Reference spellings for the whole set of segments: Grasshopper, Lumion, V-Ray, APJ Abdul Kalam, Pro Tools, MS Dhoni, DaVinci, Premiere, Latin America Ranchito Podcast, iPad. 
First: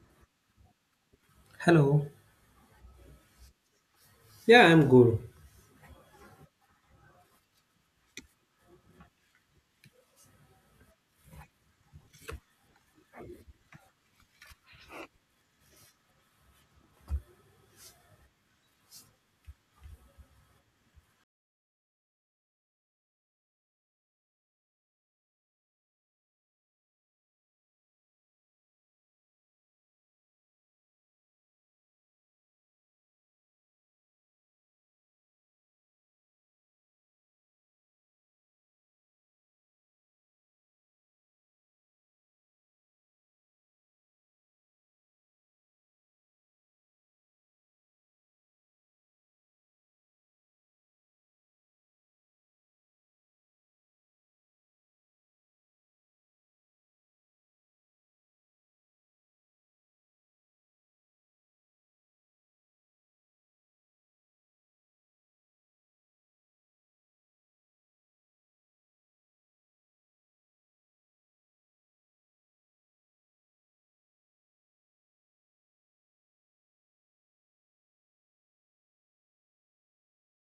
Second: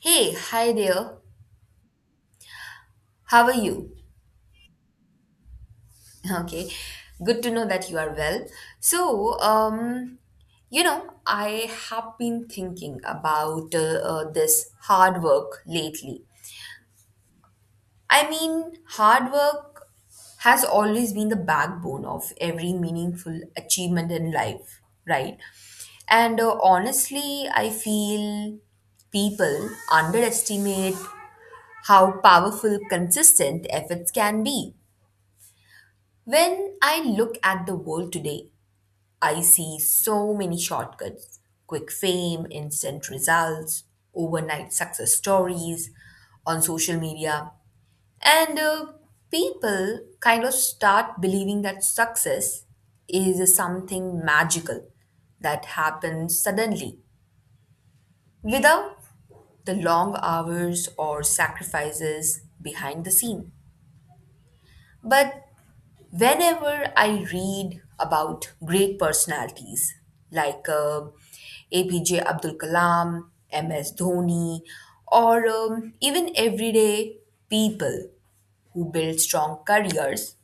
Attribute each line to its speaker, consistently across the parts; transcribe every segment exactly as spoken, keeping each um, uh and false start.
Speaker 1: Hey, hi there.
Speaker 2: Hello.
Speaker 1: How are you?
Speaker 2: Yeah, I'm good.
Speaker 1: Okay, good to know that you are well. So, um, you know, I have been thinking about uh, uh, this hard work lately. I mean, hard work has always been the backbone of every meaningful achievement in life, right? And uh, honestly, I feel people underestimate how powerful consistent efforts can be. When I look at the world today, I see so many shortcuts, quick fame, instant results, overnight success stories on social media. And uh, people kind of start believing that success is something magical that happens suddenly without the long hours or sacrifices behind the scene. But whenever I read about great personalities like uh, A P J Abdul Kalam, M S Dhoni, or um, even everyday people who build strong careers,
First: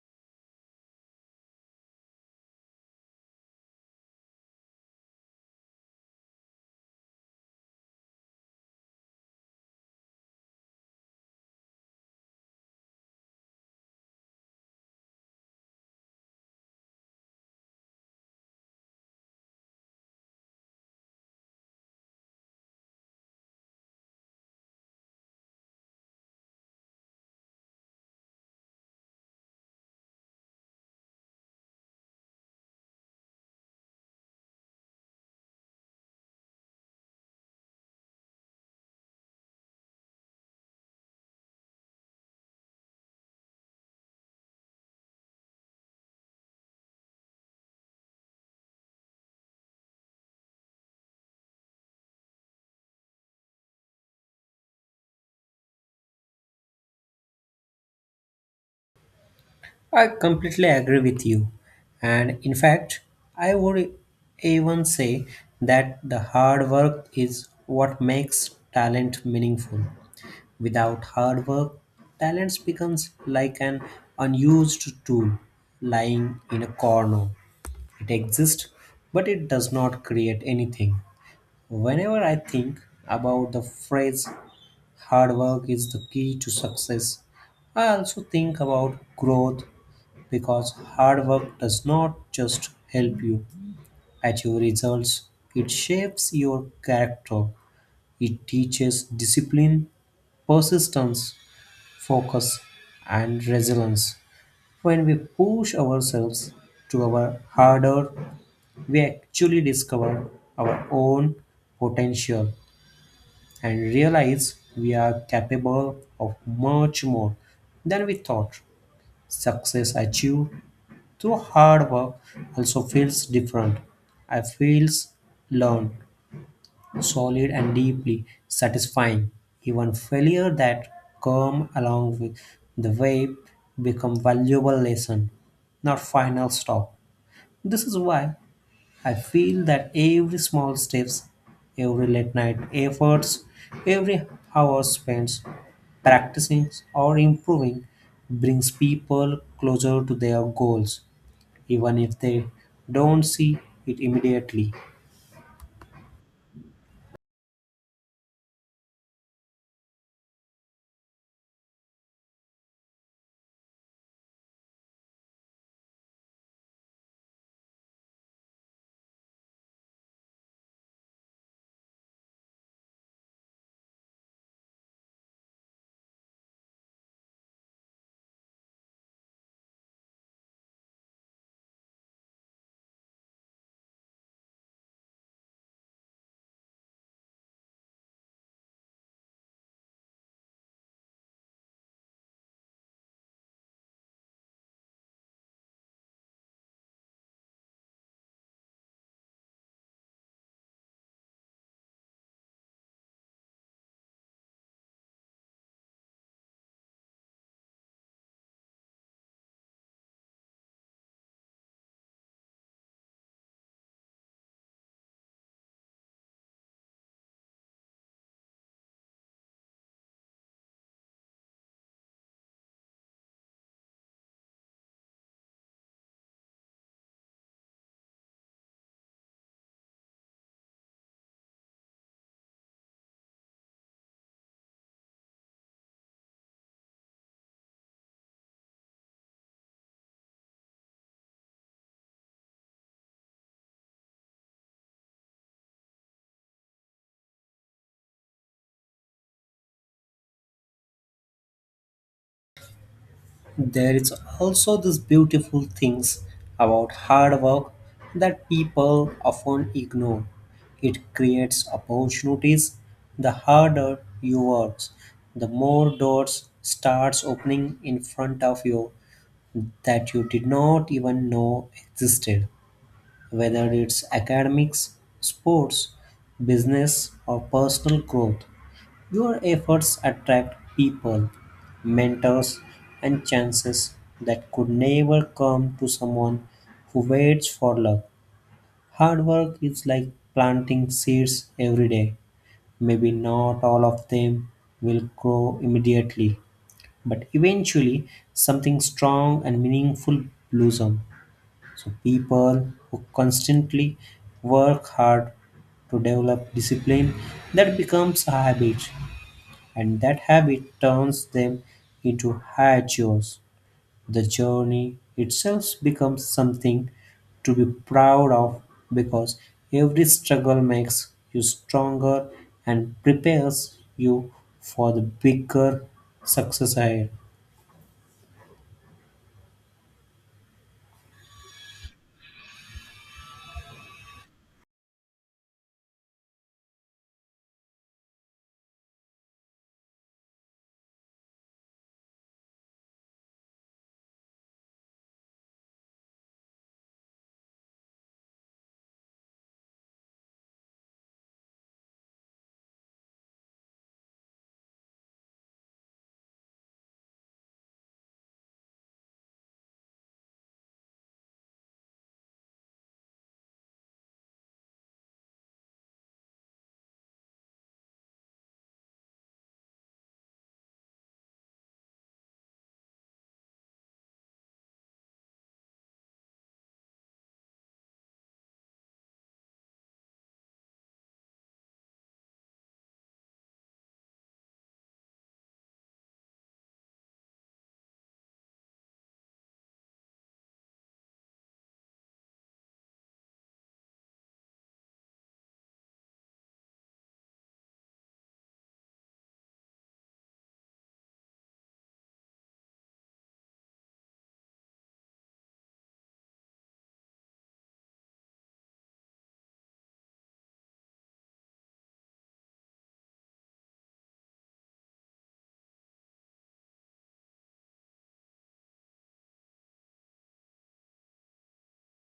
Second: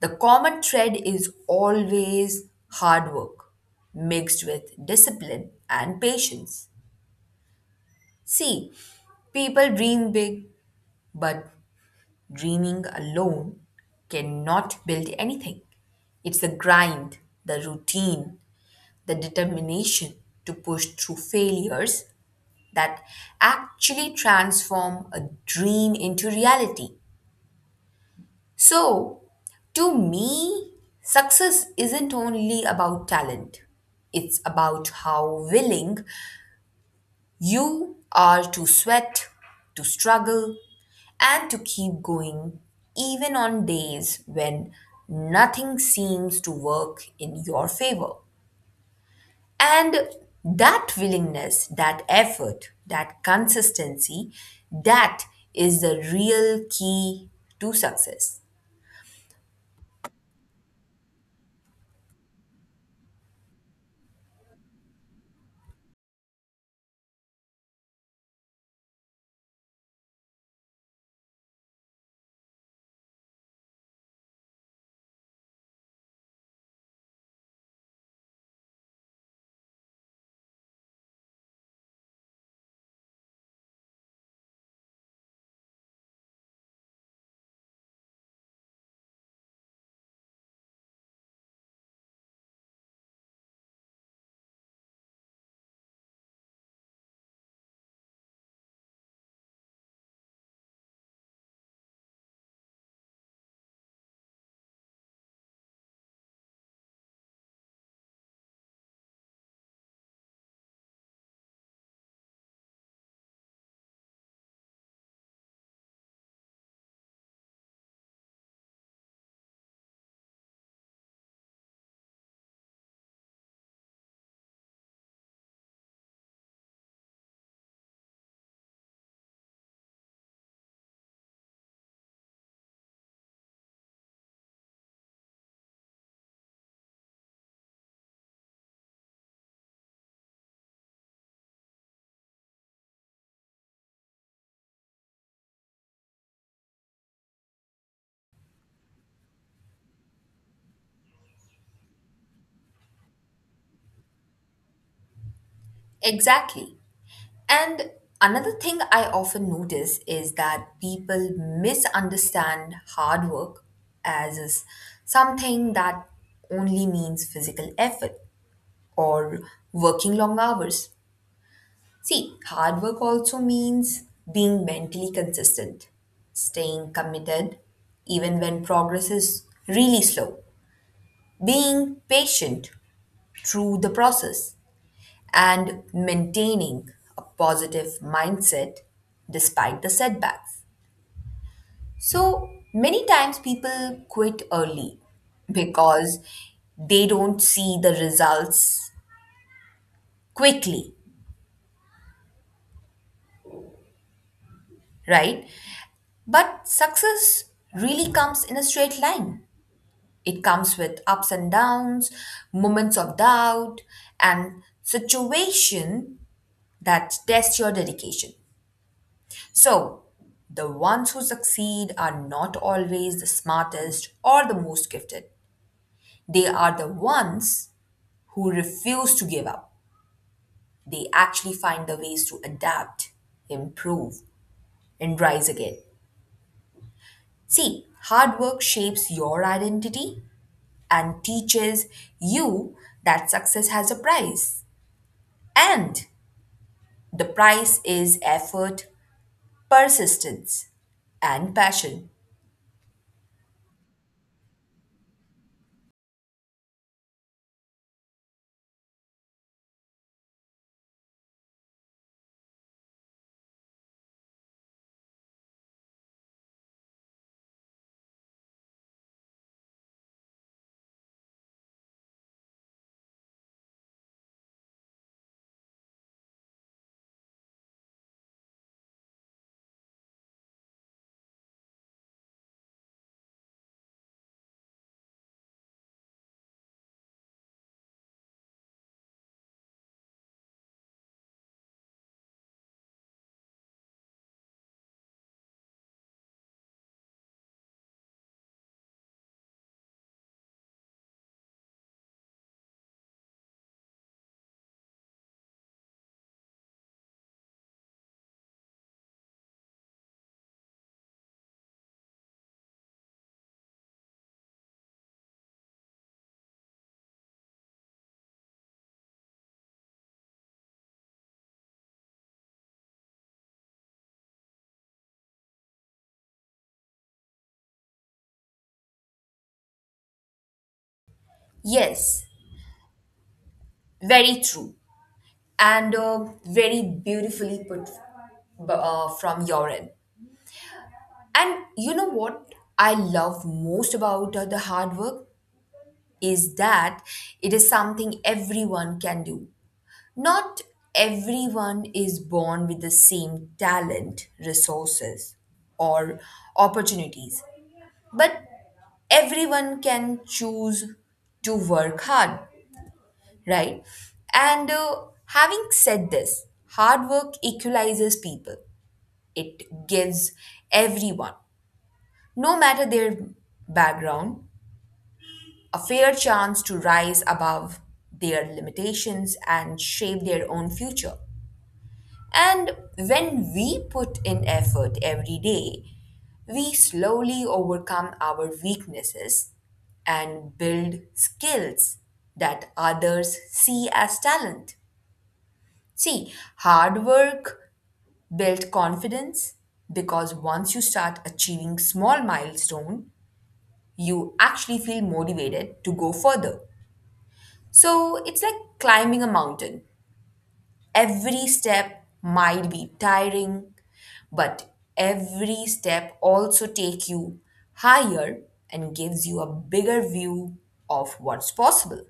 Speaker 1: the common thread is always hard work mixed with discipline and patience. See, people dream big, but dreaming alone cannot build anything. It's the grind, the routine, the determination to push through failures that actually transform a dream into reality. So, to me, success isn't only about talent, it's about how willing you are to sweat, to struggle, and to keep going even on days when nothing seems to work in your favor. And that willingness, that effort, that consistency, that is the real key to success.
Speaker 2: I completely agree with you. And in fact, I would even say that the hard work is what makes talent meaningful. Without hard work, talent becomes like an unused tool lying in a corner. It exists, but it does not create anything. Whenever I think about the phrase "Hard work is the key to success," I also think about growth, because hard work does not just help you achieve results, it shapes your character. It teaches discipline, persistence, focus, and resilience. When we push ourselves to our harder, we actually discover our own potential and realize we are capable of much more than we thought. Success achieved through hard work also feels different. I feels learned, solid and deeply satisfying. Even failure that come along with the way become valuable lesson, not final stop. This is why I feel that every small steps, every late night efforts, every hour spent practicing or improving brings people closer to their goals, even if they don't see it immediately.
Speaker 1: Exactly. And another thing I often notice is that people misunderstand hard work as is something that only means physical effort or working long hours. See, hard work also means being mentally consistent, staying committed even when progress is really slow, being patient through the process and maintaining a positive mindset despite the setbacks. So many times people quit early because they don't see the results quickly, right? But success really comes in a straight line. It comes with ups and downs, moments of doubt, and situation that test your dedication. So, the ones who succeed are not always the smartest or the most gifted. They are the ones who refuse to give up. They actually find the ways to adapt, improve, and rise again. See, hard work shapes your identity and teaches you that success has a price. And the price is effort, persistence, and passion.
Speaker 2: There is also this beautiful things about hard work that people often ignore. It creates opportunities. The harder you work, the more doors starts opening in front of you that you did not even know existed. Whether it's academics, sports, business or personal growth, your efforts attract people, mentors, and chances that could never come to someone who waits for luck. Hard work is like planting seeds every day. Maybe not all of them will grow immediately, but eventually something strong and meaningful blossom. So people who constantly work hard to develop discipline that becomes a habit, and that habit turns them into hachiots. The journey itself becomes something to be proud of, because every struggle makes you stronger and prepares you for the bigger success ahead.
Speaker 1: Yes, very true, and uh, very beautifully put b- uh, from your end. And you know what I love most about uh, the hard work is that it is something everyone can do. Not everyone is born with the same talent, resources, or opportunities, but everyone can choose to work hard, right? And uh, having said this, hard work equalizes people, it gives everyone, no matter their background, a fair chance to rise above their limitations and shape their own future. And when we put in effort every day, we slowly overcome our weaknesses and build skills that others see as talent. See, hard work built confidence because once you start achieving small milestone, you actually feel motivated to go further. So it's like climbing a mountain. Every step might be tiring, but every step also take you higher and gives you a bigger view of what's possible.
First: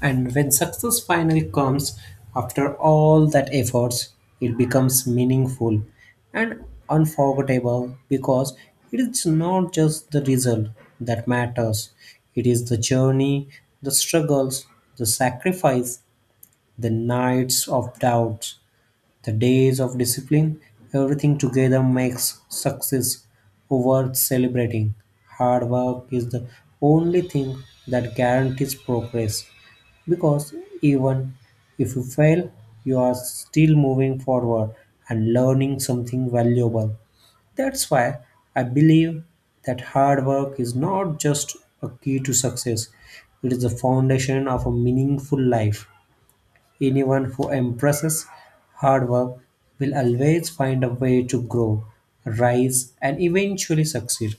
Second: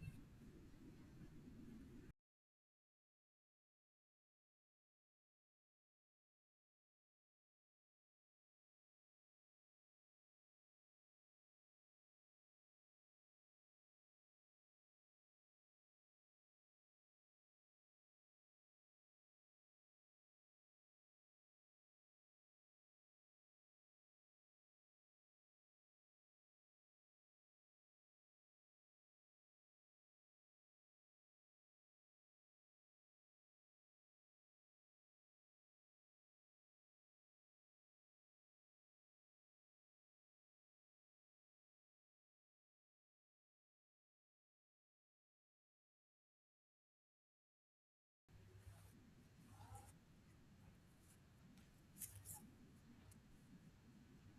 Speaker 2: And when success finally comes, after all that efforts, it becomes meaningful and unforgettable, because it is not just the result that matters, it is the journey, the struggles, the sacrifice, the nights of doubt, the days of discipline, everything together makes success worth celebrating. Hard work is the only thing that guarantees progress, because even if you fail, you are still moving forward and learning something valuable. That's why I believe that hard work is not just a key to success, it is the foundation of a meaningful life. Anyone who embraces hard work will always find a way to grow, rise, and eventually succeed.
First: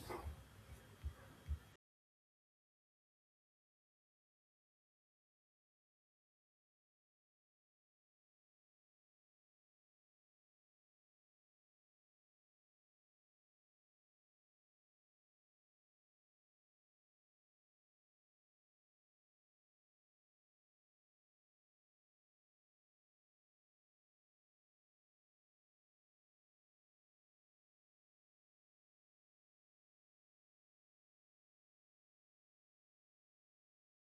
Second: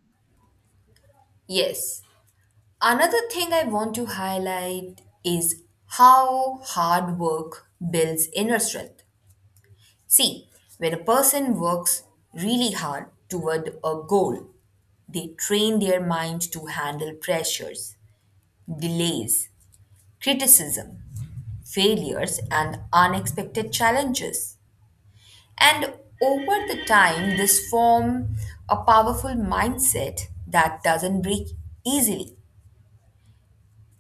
Speaker 1: Yes, another thing I want to highlight is how hard work builds inner strength. See, when a person works really hard toward a goal, they train their mind to handle pressures, delays, criticism, failures, and unexpected challenges. And over the time, this form a powerful mindset that doesn't break easily.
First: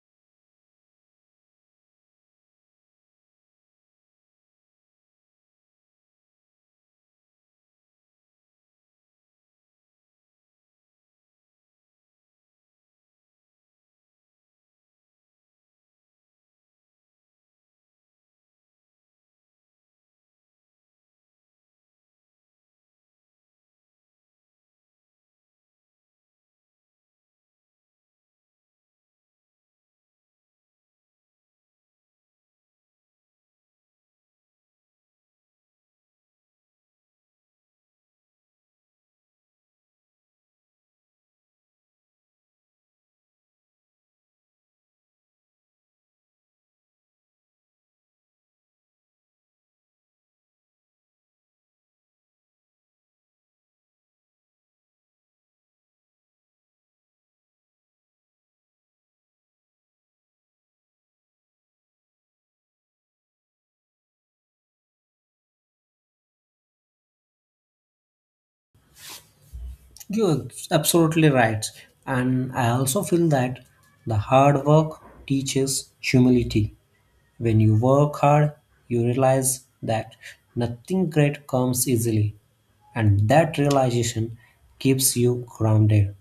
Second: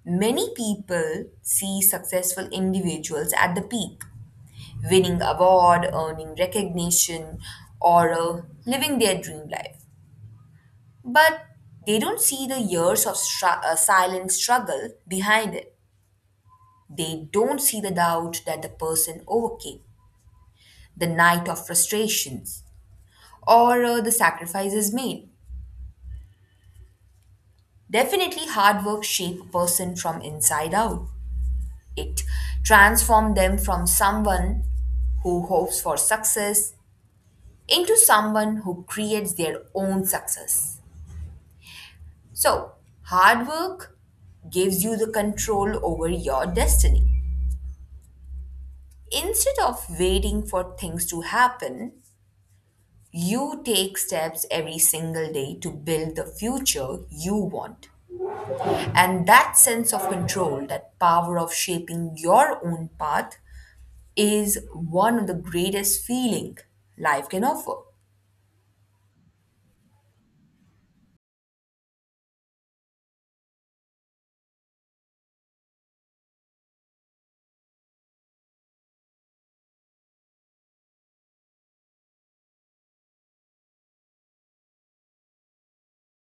Speaker 1: Many people see successful individuals at the peak, winning award, earning recognition, or uh, living their dream life. But they don't see the years of stru- uh, silent struggle behind it. They don't see the doubt that the person overcame, the night of frustrations, or uh, the sacrifices made. Definitely, hard work shapes a person from inside out. It transformed them from someone who hopes for success into someone who creates their own success. So, hard work gives you the control over your destiny. Instead of waiting for things to happen, you take steps every single day to build the future you want. And that sense of control, that power of shaping your own path, is one of the greatest feeling life can offer.
Speaker 2: You're absolutely right. And I also feel that the hard work teaches humility. When you work hard, you realize that nothing great comes easily, and that realization keeps you grounded.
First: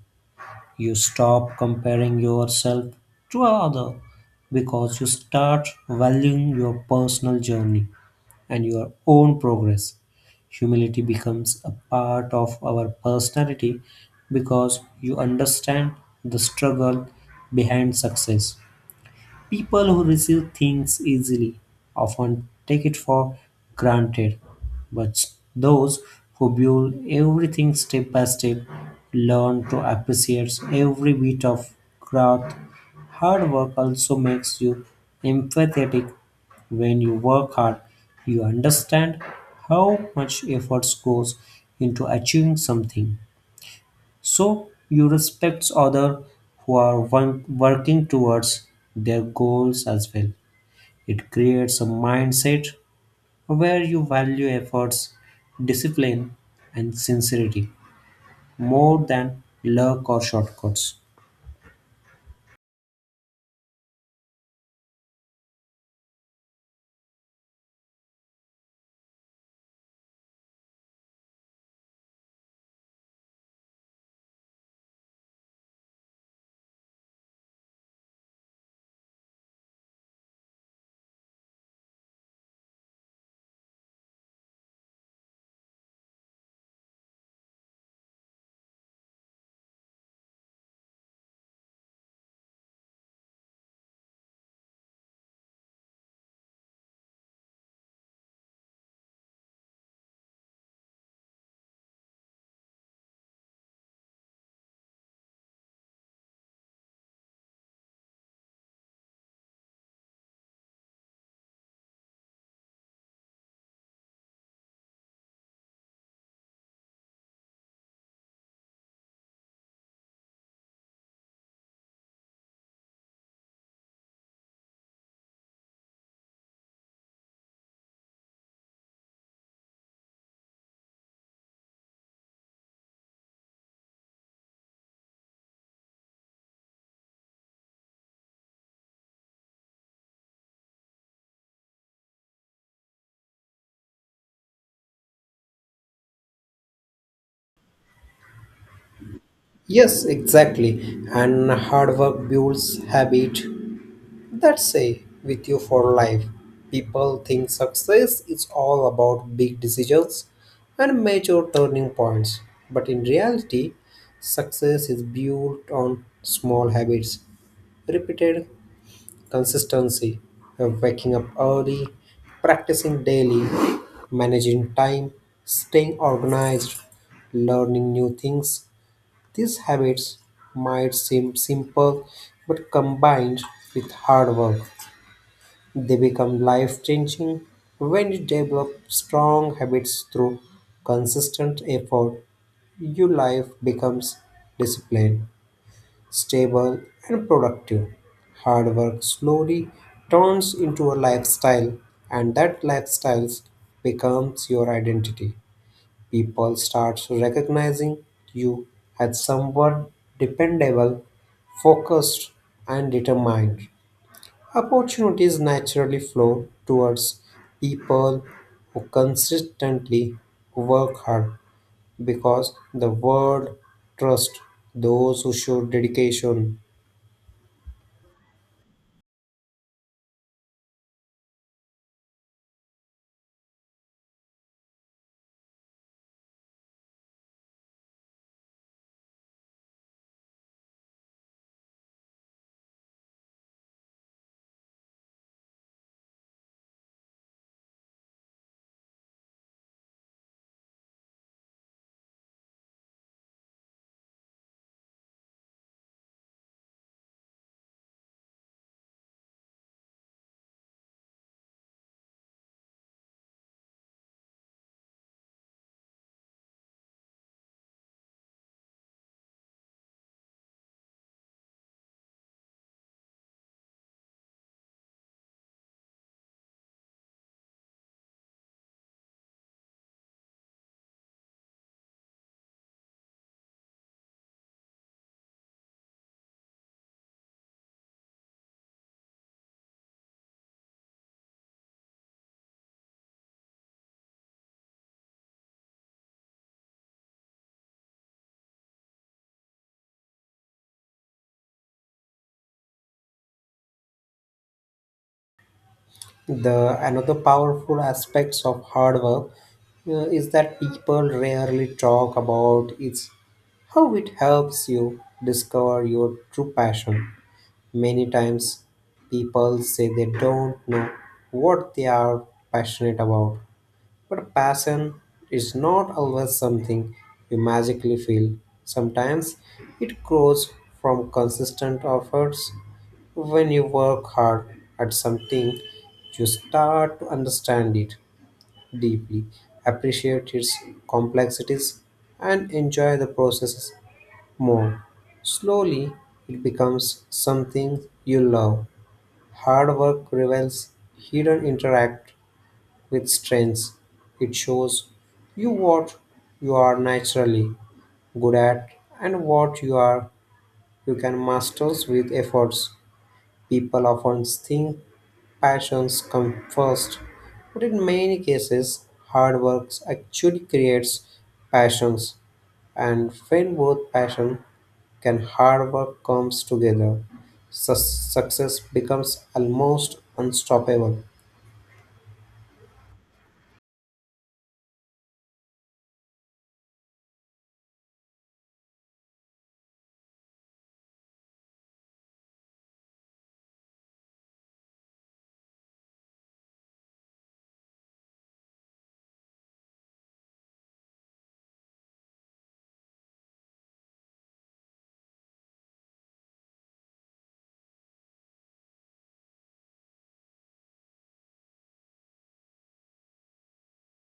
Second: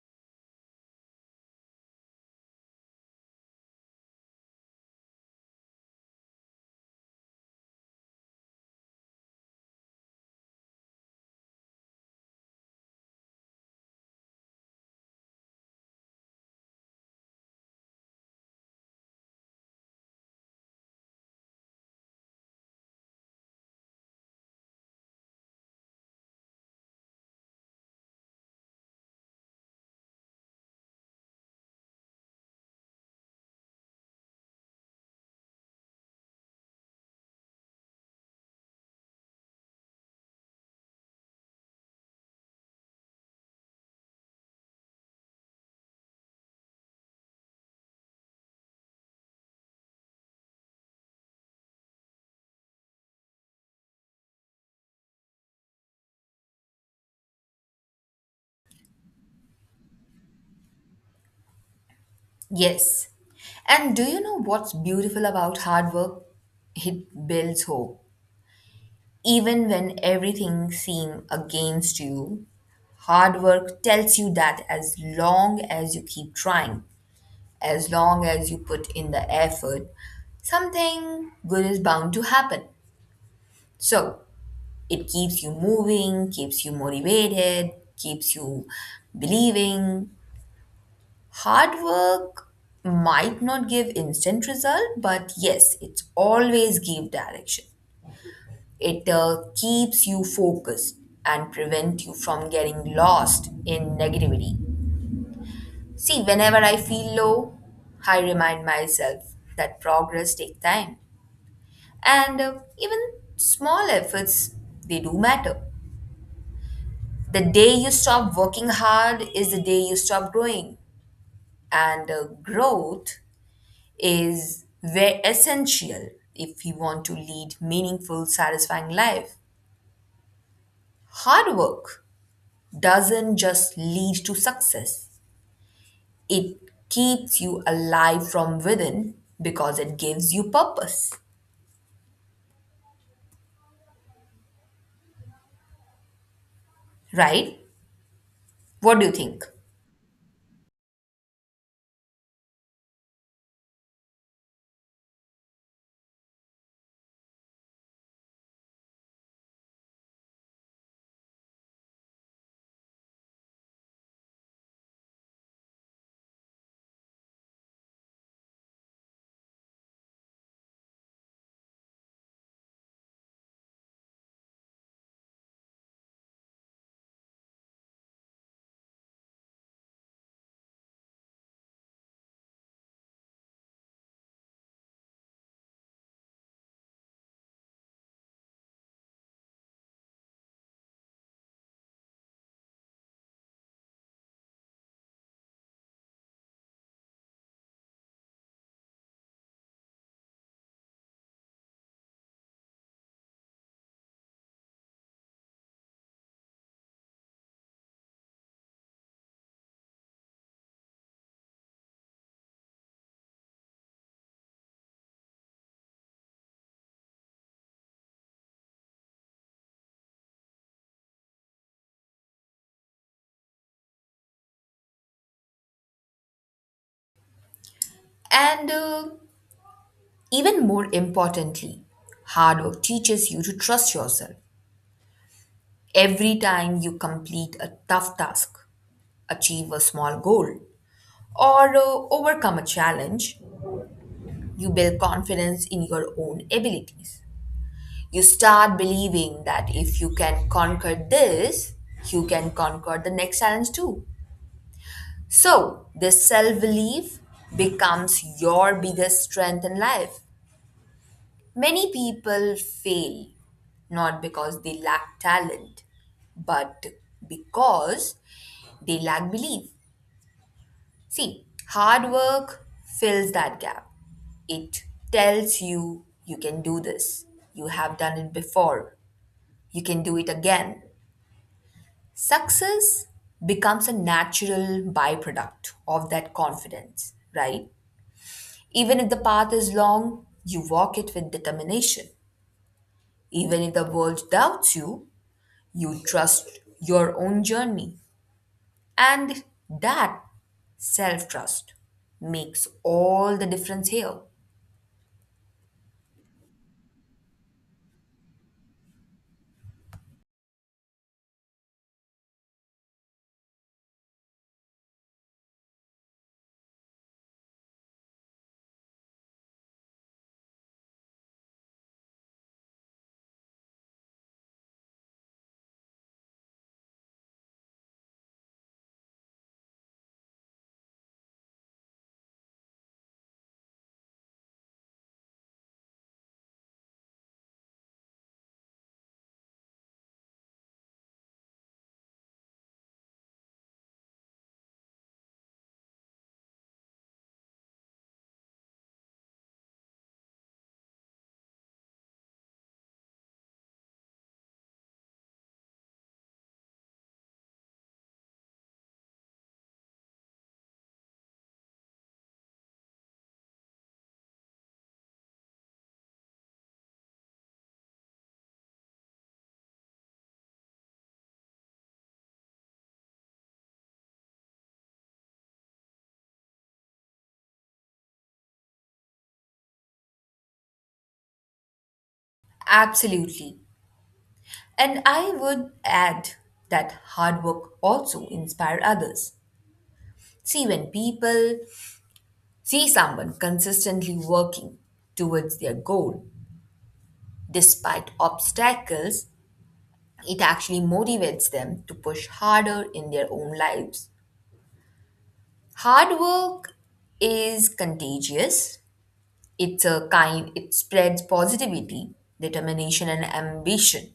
Speaker 2: You stop comparing yourself to other because you start valuing your personal journey and your own progress. Humility becomes a part of our personality because you understand the struggle behind success. People who receive things easily often take it for granted, but those who build everything step by step learn to appreciate every bit of growth. Hard work also makes you empathetic. When you work hard, you understand how much effort goes into achieving something. So you respect others who are won- working towards their goals as well. It creates a mindset where you value efforts, discipline, and sincerity more than luck or shortcuts.
Speaker 1: Yes. And do you know what's beautiful about hard work? It builds hope. Even when everything seems against you, hard work tells you that as long as you keep trying, as long as you put in the effort, something good is bound to happen. So it keeps you moving, keeps you motivated, keeps you believing. Hard work might not give instant result, but yes, it's always give direction. It uh, keeps you focused and prevent you from getting lost in negativity. See, whenever I feel low, I remind myself that progress take time. And uh, even small efforts, they do matter. The day you stop working hard is the day you stop growing. And uh, growth is very essential if you want to lead meaningful, satisfying life. Hard work doesn't just lead to success. It keeps you alive from within because it gives you purpose, right? What do you think?
Speaker 2: Yes, exactly. And hard work builds habit, that say with you for life. People think success is all about big decisions and major turning points, but in reality, success is built on small habits, repeated consistency, of waking up early, practicing daily, managing time, staying organized, learning new things. These habits might seem simple but combined with hard work they become life changing when you develop strong habits through consistent effort. Your life becomes disciplined, stable, and productive. Hard work slowly turns into a lifestyle, and that lifestyle becomes your identity. People start recognizing you as someone dependable, focused, and determined. Opportunities naturally flow towards people who consistently work hard because the world trusts those who show dedication.
Speaker 1: And uh, even more importantly, hard work teaches you to trust yourself. Every time you complete a tough task, achieve a small goal, or uh, overcome a challenge, you build confidence in your own abilities. You start believing that if you can conquer this, you can conquer the next challenge too. So, this self belief becomes your biggest strength in life. Many people fail not because they lack talent, but because they lack belief. See, hard work fills that gap. It tells you you can do this. You have done it before. You can do it again. Success becomes a natural byproduct of that confidence, right? Even if the path is long, you walk it with determination. Even if the world doubts you, you trust your own journey. And that self trust makes all the difference here.
Speaker 2: The another powerful aspects of hard work uh, is that people rarely talk about its how it helps you discover your true passion. Many times people say they don't know what they are passionate about. But passion is not always something you magically feel. Sometimes it grows from consistent efforts. When you work hard at something, you start to understand it deeply, appreciate its complexities, and enjoy the process more. Slowly, it becomes something you love. Hard work reveals hidden interact with strengths. It shows you what you are naturally good at and what you are you can master with efforts. People often think passions come first, but in many cases, hard work actually creates passions. And when both passion and hard work comes together, su- success becomes almost unstoppable.
Speaker 1: Absolutely. And I would add that hard work also inspire others. See, when people see someone consistently working towards their goal despite obstacles, it actually motivates them to push harder in their own lives. Hard work is contagious. It's a kind, it spreads positivity, determination, and ambition.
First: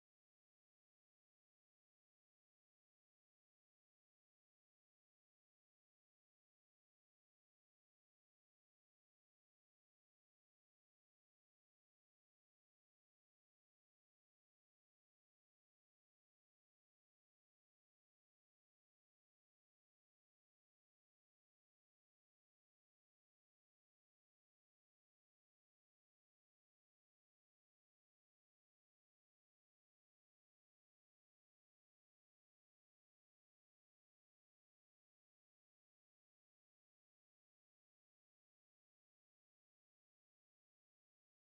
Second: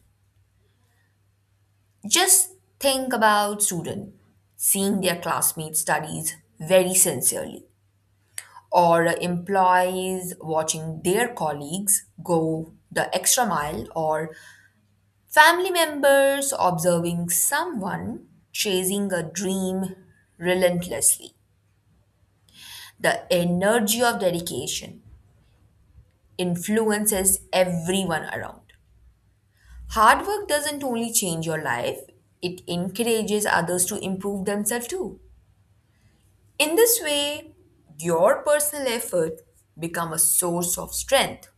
Speaker 1: Just think about students seeing their classmates' studies very sincerely, or employees watching their colleagues go the extra mile, or family members observing someone chasing a dream relentlessly. The energy of dedication influences everyone around. Hard work doesn't only change your life, it encourages others to improve themselves too. In this way, your personal effort become a source of strength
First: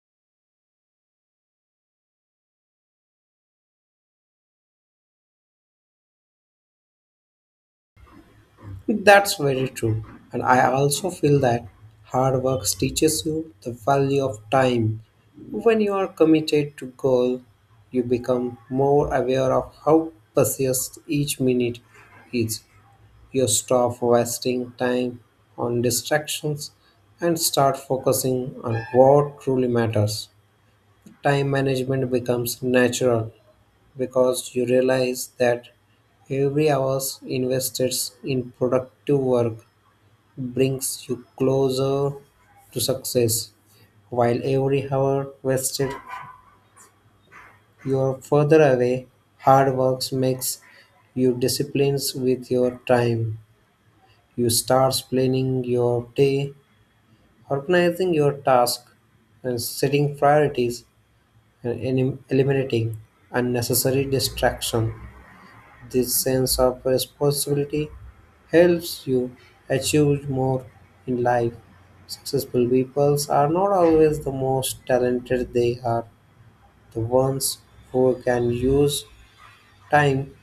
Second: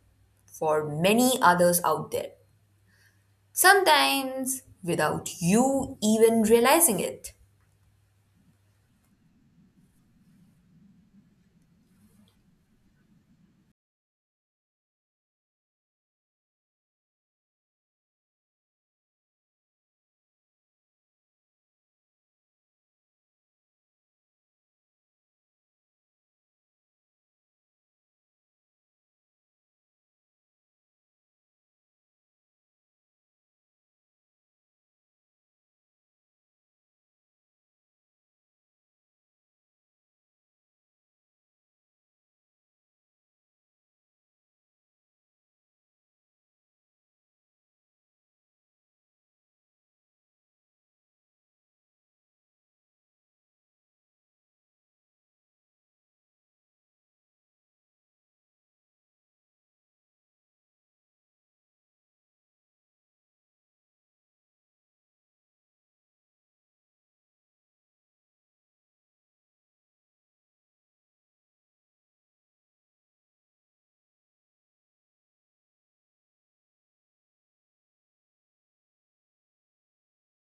Speaker 1: for many others out there, sometimes without you even realizing it.
Speaker 2: That's very true. And I also feel that hard work teaches you the value of time. When you are committed to goal, you become more aware of how precious each minute is. You stop wasting time on distractions and start focusing on what truly matters. Time management becomes natural because you realize that every hour invested in productive work brings you closer to success, while every hour wasted you are further away. Hard work makes you disciplined with your time. You start planning your day, organizing your task, and setting priorities and elim- eliminating unnecessary distraction. This sense of responsibility helps you achieve more in life. Successful people are not always the most talented, they are the ones who can use time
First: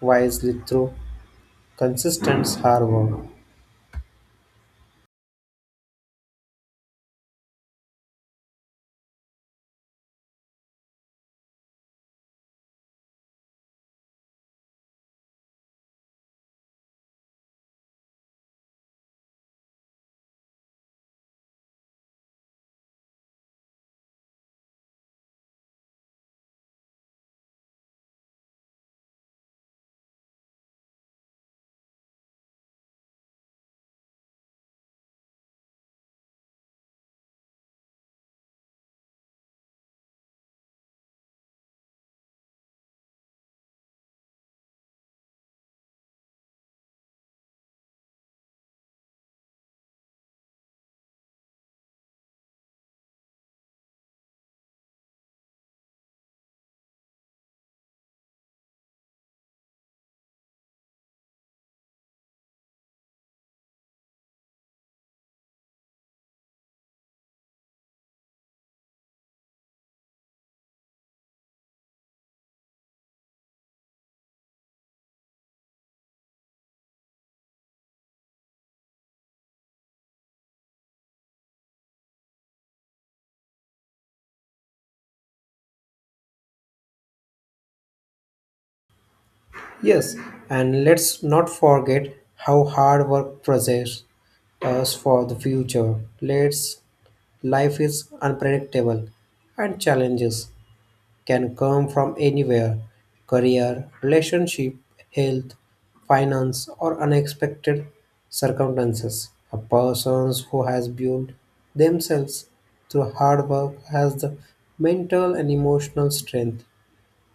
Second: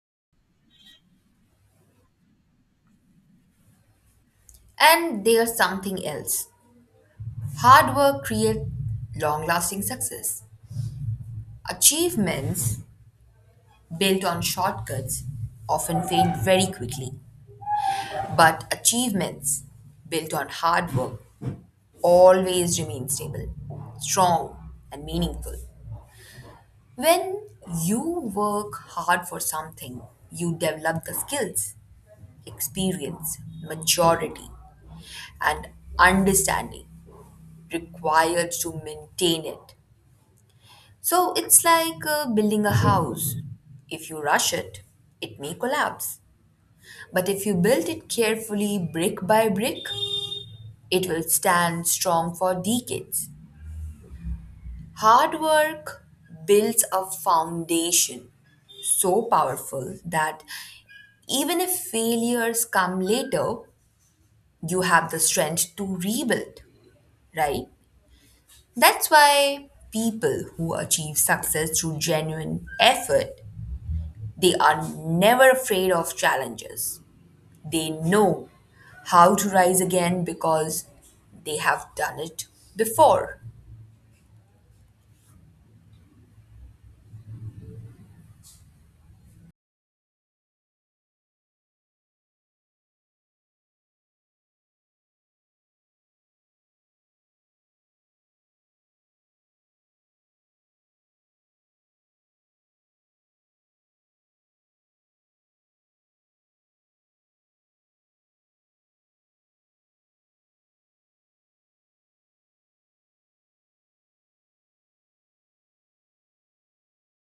Speaker 2: wisely through consistent hard work.
Speaker 1: And there's something else. Hard work creates long-lasting success. Achievements built on shortcuts often fade very quickly, but achievements built on hard work always remain stable, strong, and meaningful. When you work hard for something, you develop the skills, experience, maturity, and understanding required to maintain it. So it's like uh, building a house. If you rush it, it may collapse. But if you build it carefully, brick by brick, it will stand strong for decades. Hard work builds a foundation so powerful that even if failures come later, you have the strength to rebuild, right? That's why people who achieve success through genuine effort, they are never afraid of challenges. They know how to rise again because they have done it before.
Speaker 2: Yes, and let's not forget how hard work prepares us for the future. Let's life is unpredictable and challenges can come from anywhere: career, relationship, health, finance, or unexpected circumstances. A person who has built themselves through hard work has the mental and emotional strength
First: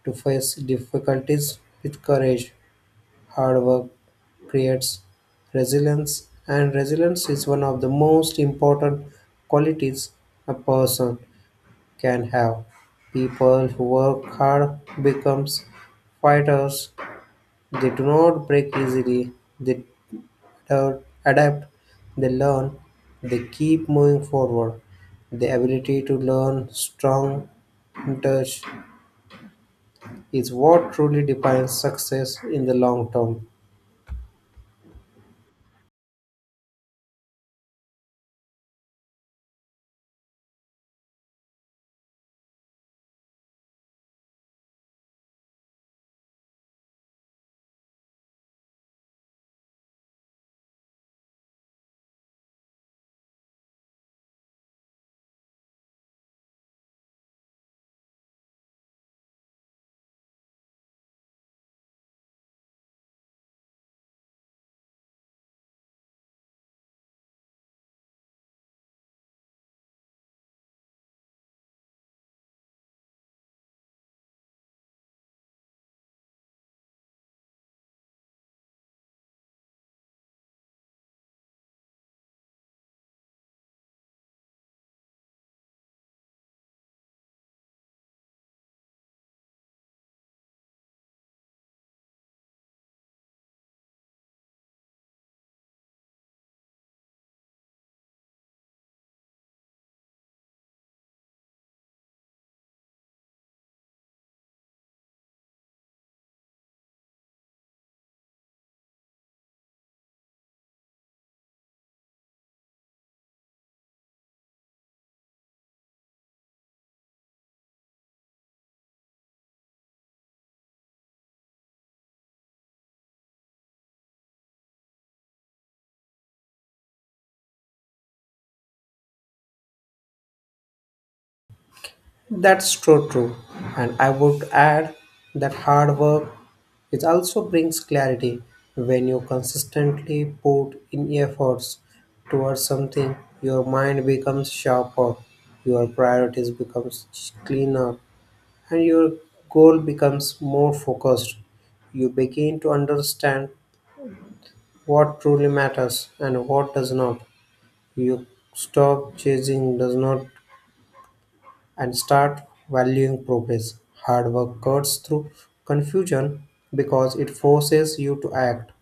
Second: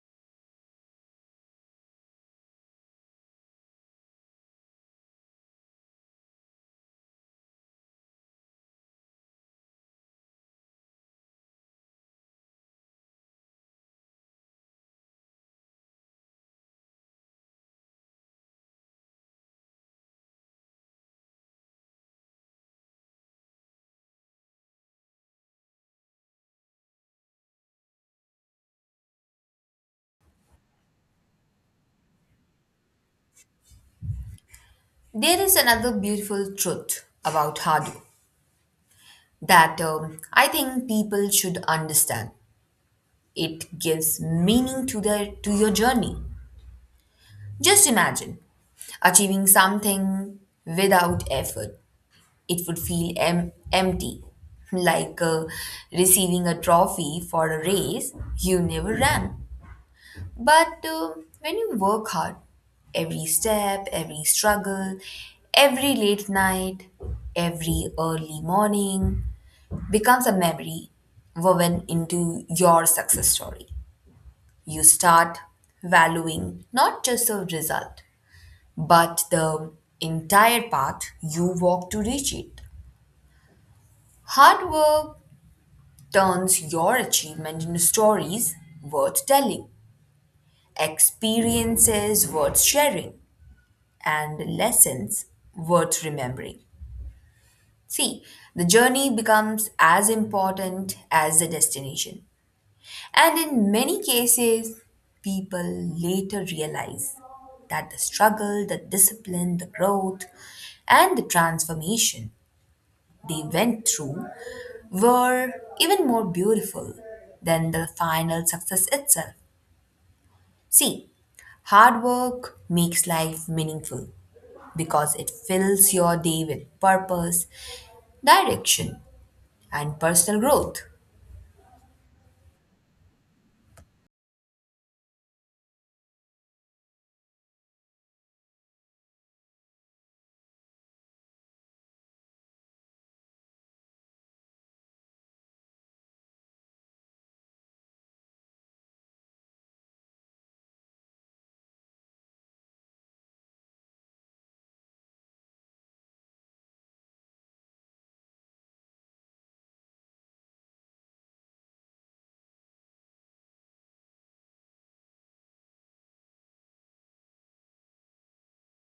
Speaker 2: to face difficulties with courage. Hard work creates resilience, and resilience is one of the most important qualities a person can have. People who work hard becomes fighters. They do not break easily. They ad- adapt. They learn. They keep moving forward. The ability to learn strong touch is what truly defines success in the long term.
Speaker 1: There is another beautiful truth about Hadu that um, I think people should understand. It gives meaning to their to your journey. Just imagine achieving something without effort. It would feel em- empty, like uh, receiving a trophy for a race you never ran. But uh, when you work hard, every step, every struggle, every late night, every early morning becomes a memory woven into your success story. You start valuing not just the result, but the entire path you walk to reach it. Hard work turns your achievement into stories worth telling, experiences worth sharing, and lessons worth remembering. See, the journey becomes as important as the destination. And in many cases, people later realize that the struggle, the discipline, the growth, and the transformation they went through were even more beautiful than the final success itself. See, hard work makes life meaningful because it fills your day with purpose, direction, and personal growth.
Speaker 2: That's true, true. And I would add that hard work it also brings clarity. When you consistently put in efforts towards something, your mind becomes sharper, your priorities becomes cleaner, and your goal becomes more focused. You begin to understand what truly matters and what does not. You stop chasing does not and start valuing progress. Hard work cuts through confusion because it forces you to act,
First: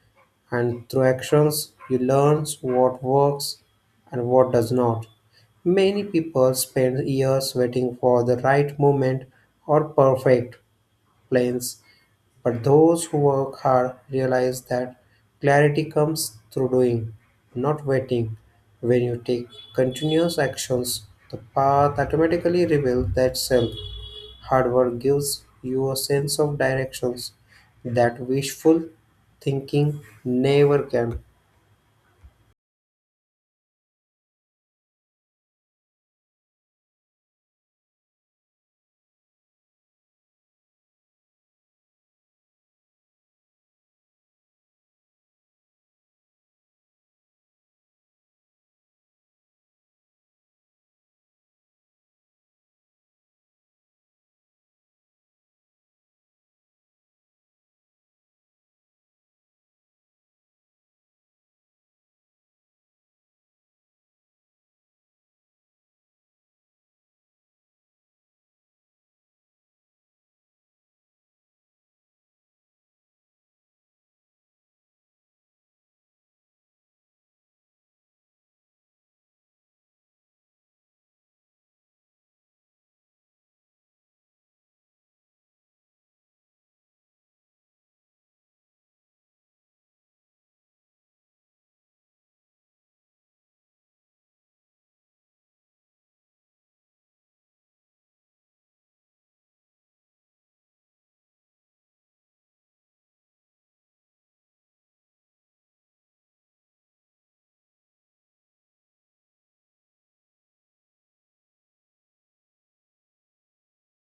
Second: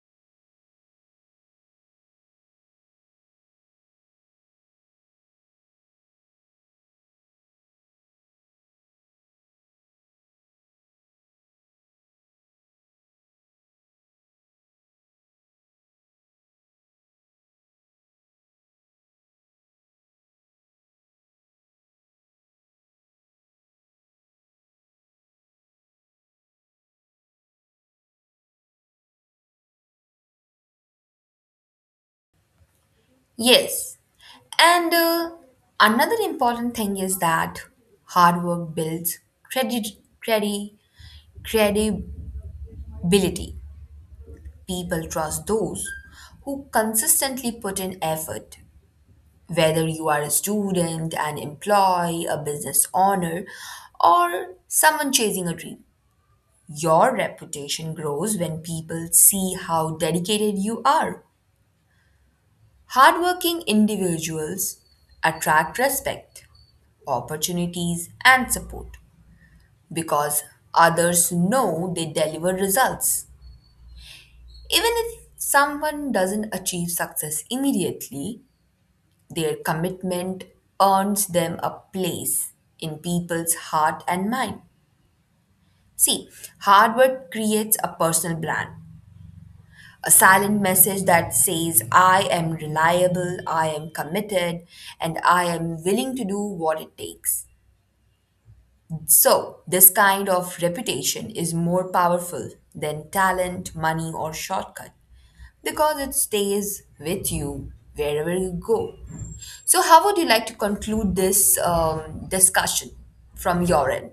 Speaker 2: and through actions, you learn what works and what does not. Many people spend years waiting for the right moment or perfect plans, but those who work hard realize that clarity comes through doing, not waiting. When you take continuous actions, the path automatically reveals itself. Hard work gives you a sense of directions that wishful thinking never can.
Speaker 1: Yes, and uh, another important thing is that hard work builds credit, credit, credibility. People trust those who consistently put in effort. Whether you are a student, an employee, a business owner, or someone chasing a dream, your reputation grows when people see how dedicated you are. Hardworking individuals attract respect, opportunities, and support because others know they deliver results. Even if someone doesn't achieve success immediately, their commitment earns them a place in people's heart and mind. See, hard work creates a personal brand, a silent message that says, I am reliable, I am committed, and I am willing to do what it takes. So, this kind of reputation is more powerful than talent, money, or shortcut, because it stays with you wherever you go. So, how would you like to conclude this um, discussion from your end?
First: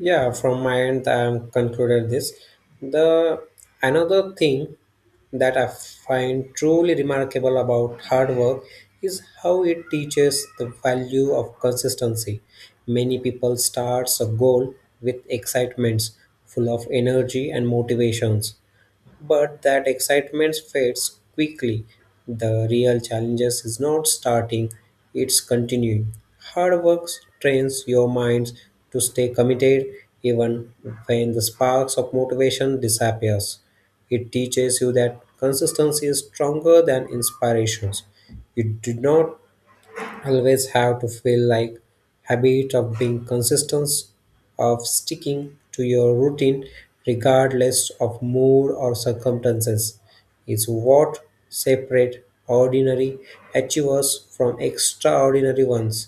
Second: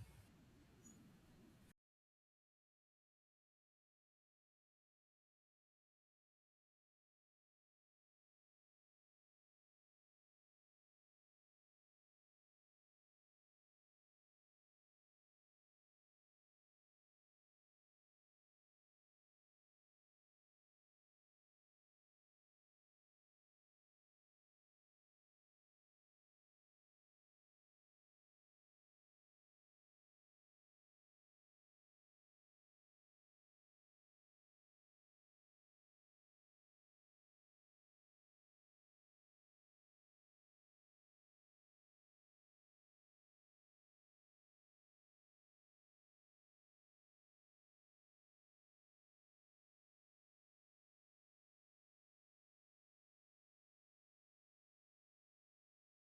Speaker 2: Yeah, from my end, I'm concluded this. The another thing that I find truly remarkable about hard work is how it teaches the value of consistency. Many people starts a goal with excitements, full of energy and motivations, but that excitement fades quickly. The real challenges is not starting, it's continuing. Hard work trains your minds to stay committed even when the sparks of motivation disappears. It teaches you that consistency is stronger than inspirations. You do not always have to feel like habit of being consistent of sticking to your routine regardless of mood or circumstances is what separate ordinary achievers from extraordinary ones.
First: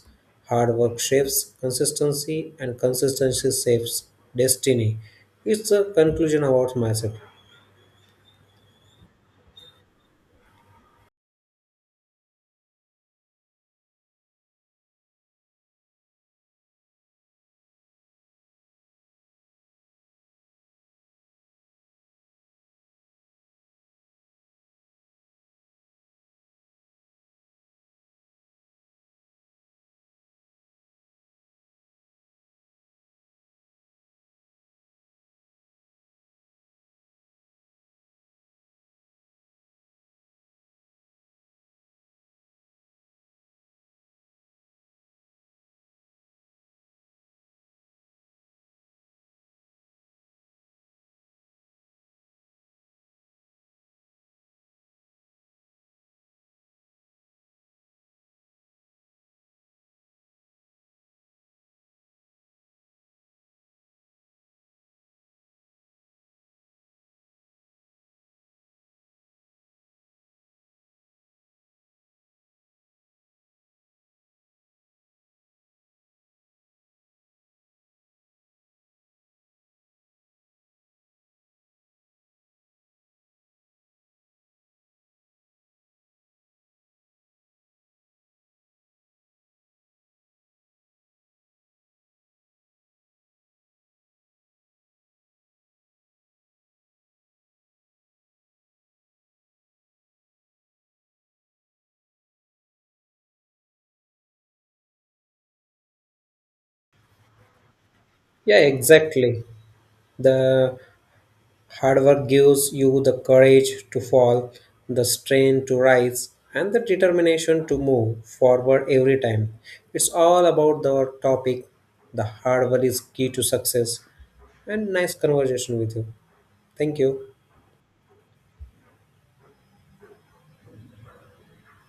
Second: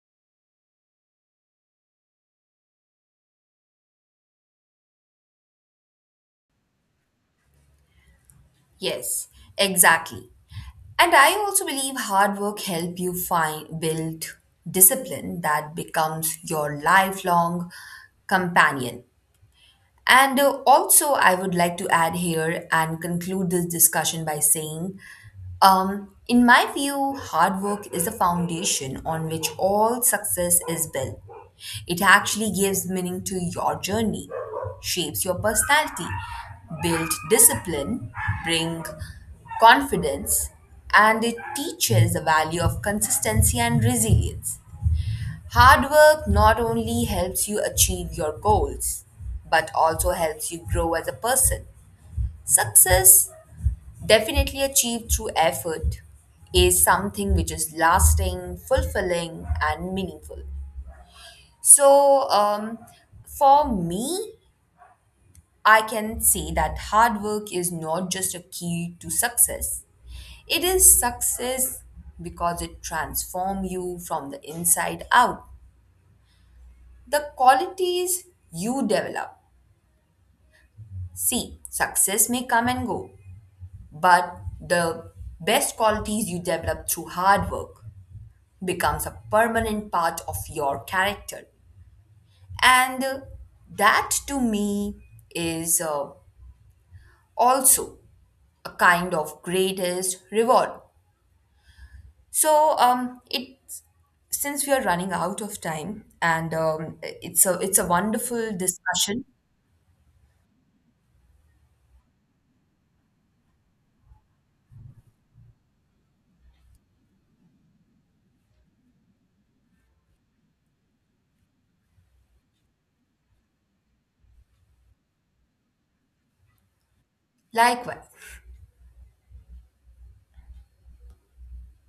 Speaker 2: Hard work shapes consistency and consistency shapes destiny. It's a conclusion about myself.
Speaker 1: Yes, exactly. And I also believe hard work help you find build discipline that becomes your lifelong companion. And uh, also, I would like to add here and conclude this discussion by saying, um, in my view, hard work is the foundation on which all success is built. It actually gives meaning to your journey, shapes your personality, build discipline, bring confidence, and it teaches the value of consistency and resilience. Hard work not only helps you achieve your goals, but also helps you grow as a person. Success, definitely achieved through effort, is something which is lasting, fulfilling, and meaningful. So, um, for me, I can say that hard work is not just a key to success, it is success because it transforms you from the inside out. The qualities you develop. See, success may come and go, but the best qualities you develop through hard work becomes a permanent part of your character. And uh, that to me is uh, also a kind of greatest reward. So um, it, since we are running out of time, and um, it's a it's a wonderful
Speaker 2: Yeah,
Speaker 1: discussion.
Speaker 2: exactly. The hard work gives you the courage to fall, the strength to rise, and the determination to move forward every time. It's all about the topic. The hard work is key to success. And nice conversation with you. Thank you.
Speaker 1: Likewise.